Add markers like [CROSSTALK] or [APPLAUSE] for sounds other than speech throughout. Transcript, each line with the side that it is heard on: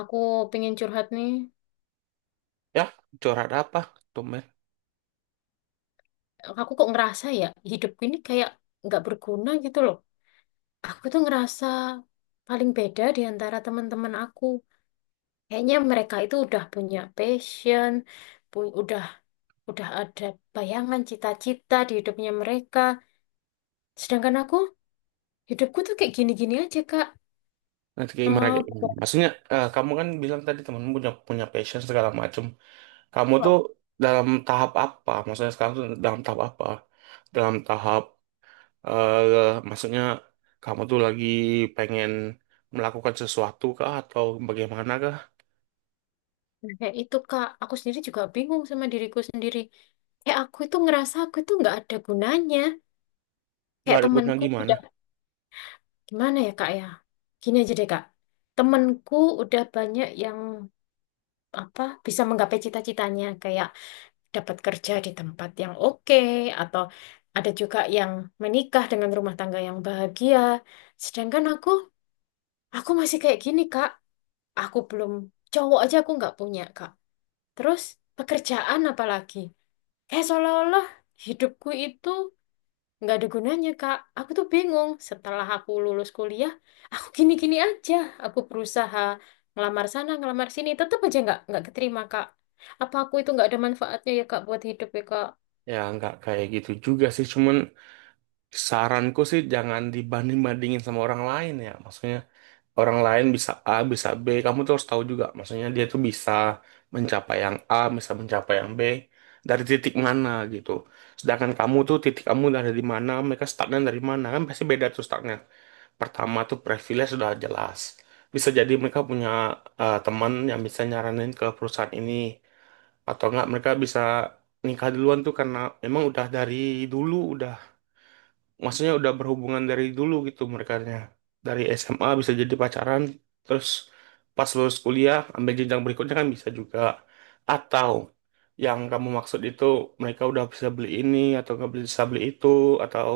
left: Aku pengen curhat nih.
right: Ya, curhat apa, tumben?
left: Aku kok ngerasa ya hidupku ini kayak nggak berguna gitu loh. Aku tuh ngerasa paling beda di antara teman-teman aku. Kayaknya mereka itu udah punya passion, pu- udah udah ada bayangan cita-cita di hidupnya mereka. Sedangkan aku, hidupku tuh kayak gini-gini aja, Kak.
right: Nanti kayak gimana
left: Eh,
right: kayak gimana? Maksudnya, kamu kan bilang tadi temanmu punya punya passion segala macem. Kamu tuh
left: Beberapa.
right: dalam tahap apa? Maksudnya sekarang tuh dalam tahap apa? Dalam tahap, maksudnya kamu tuh lagi pengen melakukan sesuatu kah atau bagaimana kah?
left: Nah, kayak itu, Kak. Aku sendiri juga bingung sama diriku sendiri. Kayak aku itu ngerasa aku itu nggak ada gunanya.
right: Gak
left: Kayak
right: ada guna
left: temanku.
right: gimana?
left: Gimana ya Kak ya? Gini aja deh Kak. Temenku udah banyak yang apa bisa menggapai cita-citanya, kayak dapat kerja di tempat yang oke, atau ada juga yang menikah dengan rumah tangga yang bahagia. Sedangkan aku masih kayak gini Kak. Aku belum, cowok aja aku nggak punya Kak. Terus pekerjaan apalagi? Kayak seolah-olah hidupku itu nggak ada gunanya Kak. Aku tuh bingung. Setelah aku lulus kuliah, aku gini-gini aja. Aku berusaha ngelamar sana, ngelamar sini, tetap aja nggak keterima Kak. Apa aku itu nggak ada manfaatnya ya Kak buat hidup ya Kak?
right: Ya, nggak kayak gitu juga sih. Cuman saranku sih jangan dibanding-bandingin sama orang lain ya. Maksudnya orang lain bisa A, bisa B, kamu tuh harus tahu juga. Maksudnya dia tuh bisa mencapai yang A, bisa mencapai yang B dari titik mana gitu. Sedangkan kamu tuh titik kamu dari di mana, mereka startnya dari mana, kan pasti beda tuh startnya. Pertama tuh privilege sudah jelas. Bisa jadi mereka punya teman yang bisa nyaranin ke perusahaan ini, atau enggak mereka bisa nikah duluan tuh karena memang udah dari dulu, maksudnya udah berhubungan dari dulu gitu merekanya, dari SMA bisa jadi pacaran, terus pas lulus kuliah ambil jenjang berikutnya kan bisa juga. Atau yang kamu maksud itu mereka udah bisa beli ini atau nggak bisa beli itu, atau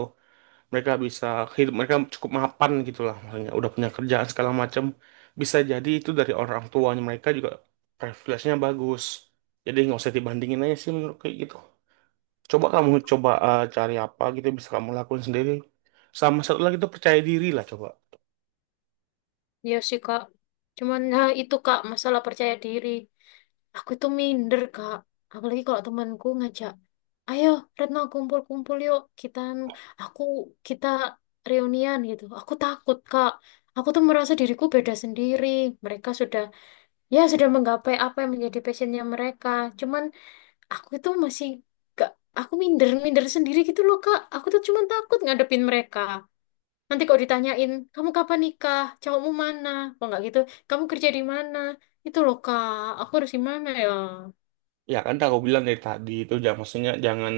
right: mereka bisa hidup, mereka cukup mapan gitulah, maksudnya udah punya kerjaan segala macam. Bisa jadi itu dari orang tuanya mereka juga, privilege-nya bagus. Jadi nggak usah dibandingin aja sih menurut kayak gitu. Coba kamu coba cari apa gitu yang bisa kamu lakuin sendiri. Sama satu lagi itu, percaya diri lah coba.
left: Iya sih Kak. Cuman nah itu Kak masalah percaya diri. Aku itu minder Kak. Apalagi kalau temanku ngajak, ayo Retno kumpul-kumpul yuk kita anu, aku, kita reunian gitu. Aku takut Kak. Aku tuh merasa diriku beda sendiri. Mereka sudah menggapai apa yang menjadi passionnya mereka, cuman aku itu masih gak aku minder minder sendiri gitu loh kak. Aku tuh cuman takut ngadepin mereka, nanti kalau ditanyain kamu kapan nikah, cowokmu mana, kok nggak gitu, kamu kerja di mana, itu loh kak, aku harus gimana ya?
right: Ya kan aku bilang dari tadi itu jangan, maksudnya jangan,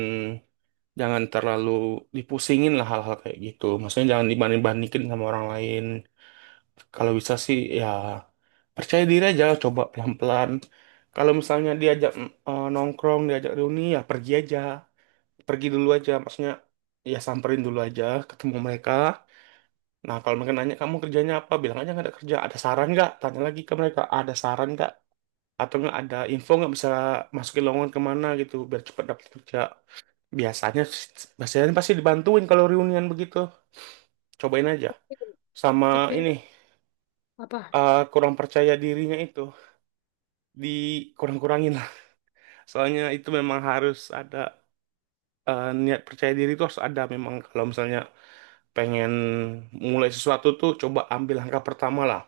right: terlalu dipusingin lah hal-hal kayak gitu. Maksudnya jangan dibanding-bandingin sama orang lain. Kalau bisa sih ya percaya diri aja, coba pelan-pelan. Kalau misalnya diajak nongkrong, diajak reuni, ya pergi aja. Pergi dulu aja, maksudnya ya samperin dulu aja, ketemu mereka. Nah, kalau mereka nanya kamu kerjanya apa, bilang aja nggak ada kerja. Ada saran nggak? Tanya lagi ke mereka, ada saran nggak? Atau nggak ada info nggak, bisa masukin lowongan kemana gitu, biar cepat dapat kerja. Biasanya, biasanya pasti dibantuin kalau reunian begitu. Cobain aja. Sama
left: Tapi
right: ini,
left: apa
right: kurang percaya dirinya itu, dikurang-kurangin lah. [LAUGHS] Soalnya itu memang harus ada niat percaya diri itu harus ada. Memang kalau misalnya pengen mulai sesuatu tuh, coba ambil langkah pertama lah.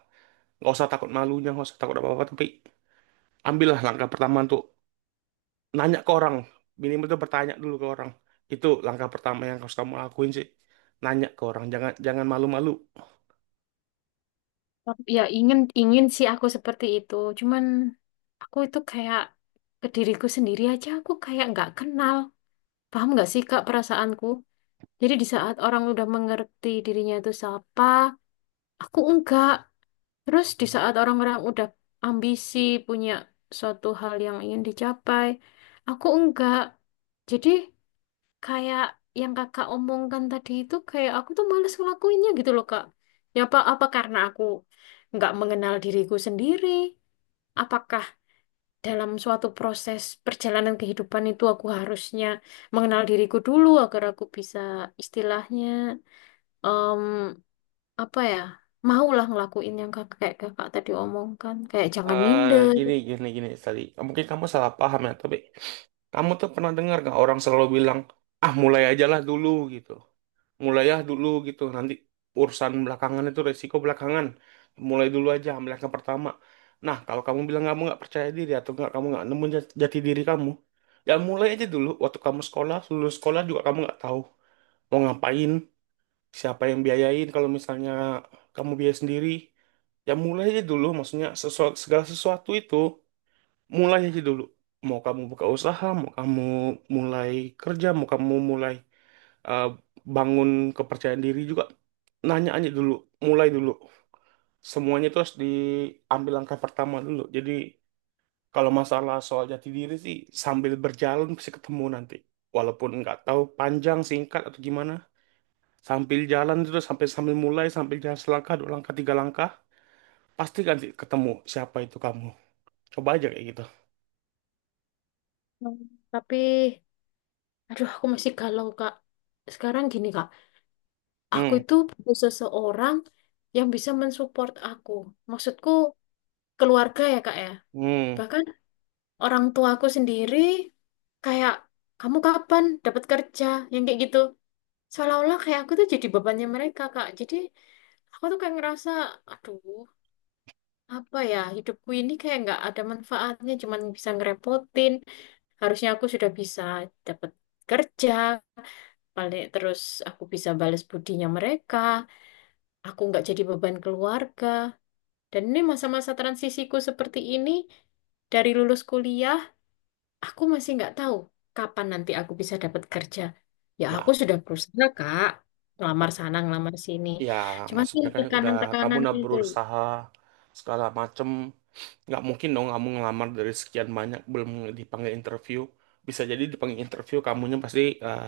right: Nggak usah takut malunya, nggak usah takut apa apa, tapi ambillah langkah pertama untuk nanya ke orang. Minimal tuh bertanya dulu ke orang, itu langkah pertama yang harus kamu lakuin sih, nanya ke orang, jangan jangan malu-malu.
left: ya, ingin ingin sih aku seperti itu, cuman aku itu kayak ke diriku sendiri aja aku kayak nggak kenal. Paham nggak sih kak perasaanku? Jadi di saat orang udah mengerti dirinya itu siapa, aku enggak. Terus di saat orang-orang udah ambisi punya suatu hal yang ingin dicapai, aku enggak. Jadi kayak yang kakak omongkan tadi itu kayak aku tuh males ngelakuinnya gitu loh kak. Ya apa apa karena aku enggak mengenal diriku sendiri? Apakah dalam suatu proses perjalanan kehidupan itu aku harusnya mengenal diriku dulu agar aku bisa istilahnya, mmm, apa ya, maulah ngelakuin yang kakak kayak kakak tadi omongkan, kayak jangan
right: Eh,
left: minder
right: gini, gini, gini, tadi. Mungkin kamu salah paham ya, tapi kamu tuh pernah dengar gak orang selalu bilang, ah mulai aja lah dulu gitu. Mulai ya dulu gitu, nanti urusan belakangan itu resiko belakangan. Mulai dulu aja, ambil yang pertama. Nah, kalau kamu bilang kamu nggak percaya diri atau nggak, kamu nggak nemu jati diri kamu, ya mulai aja dulu. Waktu kamu sekolah, lulus sekolah juga kamu nggak tahu mau ngapain, siapa yang biayain, kalau misalnya kamu biaya sendiri ya mulai aja dulu. Maksudnya segala sesuatu itu mulai aja dulu. Mau kamu buka usaha, mau kamu mulai kerja, mau kamu mulai eh, bangun kepercayaan diri juga, nanya aja dulu, mulai dulu. Semuanya itu harus diambil langkah pertama dulu. Jadi kalau masalah soal jati diri sih, sambil berjalan pasti ketemu nanti, walaupun nggak tahu panjang singkat atau gimana. Sambil jalan terus, sampai sambil mulai, sambil jalan selangkah, dua langkah, tiga langkah, pasti nanti ketemu siapa itu kamu. Coba aja kayak gitu.
left: gitu. Tapi aduh aku masih galau kak. Sekarang gini kak, aku
right: Hmm,
left: itu butuh seseorang yang bisa mensupport aku, maksudku keluarga ya kak ya.
right: hmm.
left: Bahkan orang tuaku sendiri kayak, kamu kapan dapat kerja, yang kayak gitu. Seolah-olah kayak aku tuh jadi bebannya mereka kak. Jadi aku tuh kayak ngerasa aduh apa ya, hidupku ini kayak nggak ada manfaatnya cuman bisa ngerepotin. Harusnya aku sudah bisa dapat kerja, paling terus aku bisa balas budinya mereka, aku nggak jadi beban keluarga. Dan ini masa-masa transisiku seperti ini, dari lulus kuliah aku masih nggak tahu kapan nanti aku bisa dapat kerja. Ya aku
right: Nah,
left: sudah berusaha kak, ngelamar sana ngelamar sini,
right: ya
left: cuman kan
right: maksudnya kan udah, kamu
left: tekanan-tekanan
right: udah
left: itu.
right: berusaha segala macem. Nggak mungkin dong kamu ngelamar dari sekian banyak belum dipanggil interview. Bisa jadi dipanggil interview, kamunya pasti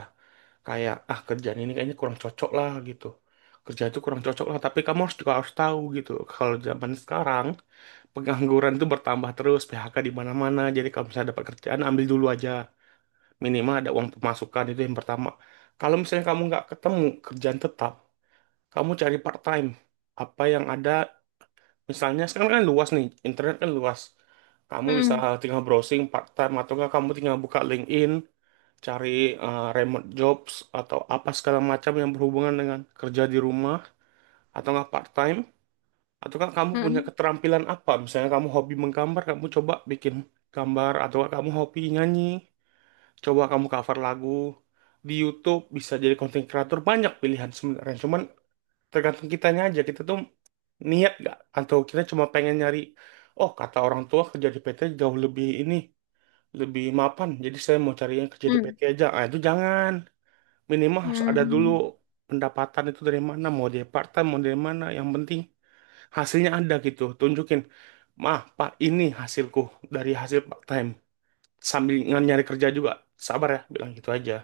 right: kayak ah kerjaan ini kayaknya kurang cocok lah gitu, kerja itu kurang cocok lah. Tapi kamu harus juga harus tahu gitu, kalau zaman sekarang pengangguran itu bertambah terus, PHK di mana-mana. Jadi kalau misalnya dapat kerjaan, ambil dulu aja. Minimal ada uang pemasukan, itu yang pertama. Kalau misalnya kamu nggak ketemu kerjaan tetap, kamu cari part time. Apa yang ada, misalnya sekarang kan luas nih, internet kan luas. Kamu bisa
left: Hmm,
right: tinggal browsing part time, atau nggak kamu tinggal buka LinkedIn, cari remote jobs atau apa segala macam yang berhubungan dengan kerja di rumah, atau nggak part time. Atau kan kamu punya
left: hmm,
right: keterampilan apa? Misalnya kamu hobi menggambar, kamu coba bikin gambar. Atau nggak kamu hobi nyanyi, coba kamu cover lagu. Di YouTube bisa jadi content creator, banyak pilihan sebenarnya. Cuman tergantung kitanya aja. Kita tuh niat nggak? Atau kita cuma pengen nyari, oh kata orang tua kerja di PT jauh lebih ini, lebih mapan. Jadi saya mau cari yang kerja di
left: hmm,
right: PT aja. Ah itu jangan. Minimal harus ada dulu
left: hmm.
right: pendapatan itu dari mana. Mau dari part-time, mau dari mana. Yang penting hasilnya ada gitu, tunjukin mah pak ini hasilku, dari hasil part time, sambil nggak nyari kerja juga sabar ya, bilang gitu aja.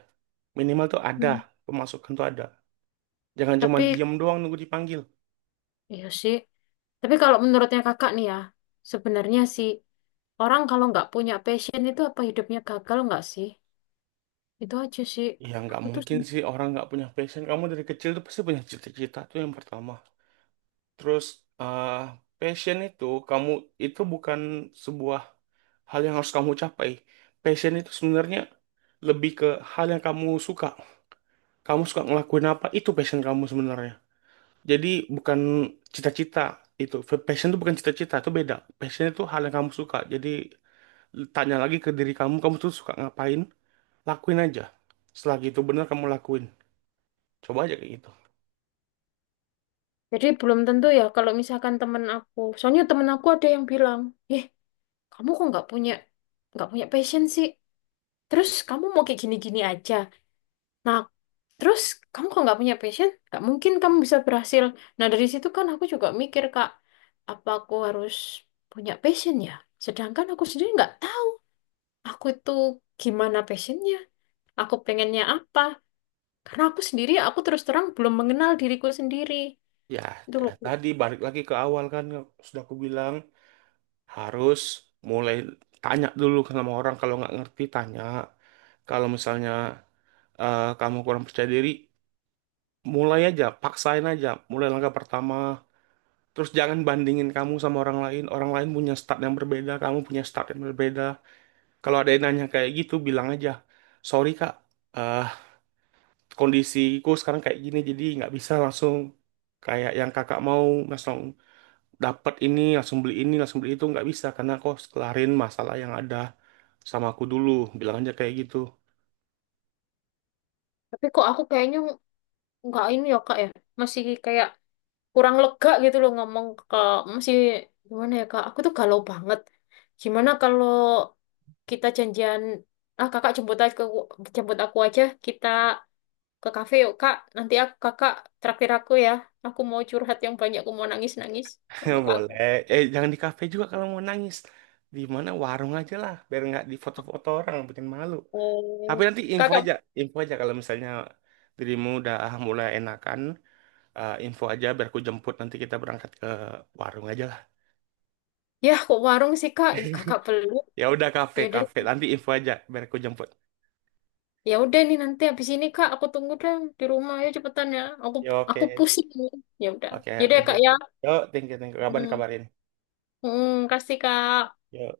right: Minimal tuh ada
left: Hmm.
right: pemasukan tuh ada, jangan cuma
left: Tapi
right: diem doang nunggu dipanggil.
left: ya sih. Tapi kalau menurutnya kakak nih ya, sebenarnya sih orang kalau nggak punya passion itu apa hidupnya gagal nggak sih? Itu aja sih.
right: Ya nggak
left: Aku tuh.
right: mungkin sih orang nggak punya passion. Kamu dari kecil tuh pasti punya cita-cita tuh yang pertama. Terus eh passion itu, kamu itu bukan sebuah hal yang harus kamu capai. Passion itu sebenarnya lebih ke hal yang kamu suka. Kamu suka ngelakuin apa, itu passion kamu sebenarnya. Jadi bukan cita-cita itu. Passion itu bukan cita-cita, itu beda. Passion itu hal yang kamu suka. Jadi tanya lagi ke diri kamu, kamu tuh suka ngapain? Lakuin aja. Setelah itu benar kamu lakuin. Coba aja kayak gitu.
left: Jadi belum tentu ya kalau misalkan temen aku, soalnya temen aku ada yang bilang, eh kamu kok nggak punya passion sih? Terus kamu mau kayak gini-gini aja. Nah, terus kamu kalau nggak punya passion, nggak mungkin kamu bisa berhasil. Nah, dari situ kan aku juga mikir, Kak, apa aku harus punya passion ya? Sedangkan aku sendiri nggak tahu aku itu gimana passionnya, aku pengennya apa. Karena aku sendiri, aku terus terang belum mengenal diriku sendiri.
right: Ya,
left: Itu loh.
right: kayak tadi balik lagi ke awal kan sudah aku bilang harus mulai, tanya dulu sama orang, kalau nggak ngerti tanya. Kalau misalnya kamu kurang percaya diri, mulai aja, paksain aja. Mulai langkah pertama. Terus jangan bandingin kamu sama orang lain. Orang lain punya start yang berbeda, kamu punya start yang berbeda. Kalau ada yang nanya kayak gitu, bilang aja, sorry kak, eh kondisiku sekarang kayak gini, jadi nggak bisa langsung kayak yang kakak mau, langsung dapat ini, langsung beli itu nggak bisa karena aku harus kelarin masalah yang ada sama aku dulu. Bilang aja kayak gitu.
left: Tapi kok aku kayaknya nggak ini ya, Kak ya? Masih kayak kurang lega gitu loh ngomong ke, masih gimana ya kak, aku tuh galau banget. Gimana kalau kita janjian, ah kakak jemput aja ke, jemput aku aja, kita ke kafe yuk kak, nanti aku kakak traktir aku ya, aku mau curhat yang banyak, aku mau nangis nangis sama
right: [LAUGHS] Boleh.
left: kakak.
right: Eh jangan di kafe juga kalau mau nangis. Di mana warung aja lah, biar nggak di foto-foto orang bikin malu. Tapi
left: Oh
right: nanti
left: kakak,
right: info aja kalau misalnya dirimu udah mulai enakan, info aja biar aku jemput, nanti kita berangkat ke warung aja lah.
left: ya kok warung sih kak? Ih, kakak
right: [LAUGHS]
left: belum,
right: Ya udah kafe
left: ya udah
right: kafe, nanti info aja biar aku jemput.
left: ya udah nih nanti habis ini kak aku tunggu deh di rumah ya, cepetan ya aku
right: Ya
left: aku
right: oke.
left: pusing, ya udah,
right: Oke,
left: ya udah
right: thank
left: kak
right: you.
left: ya.
right: Yo, thank you, thank you. Kabarin
left: Hmm.
right: kabarin.
left: Mm, kasih Kak.
right: Yo.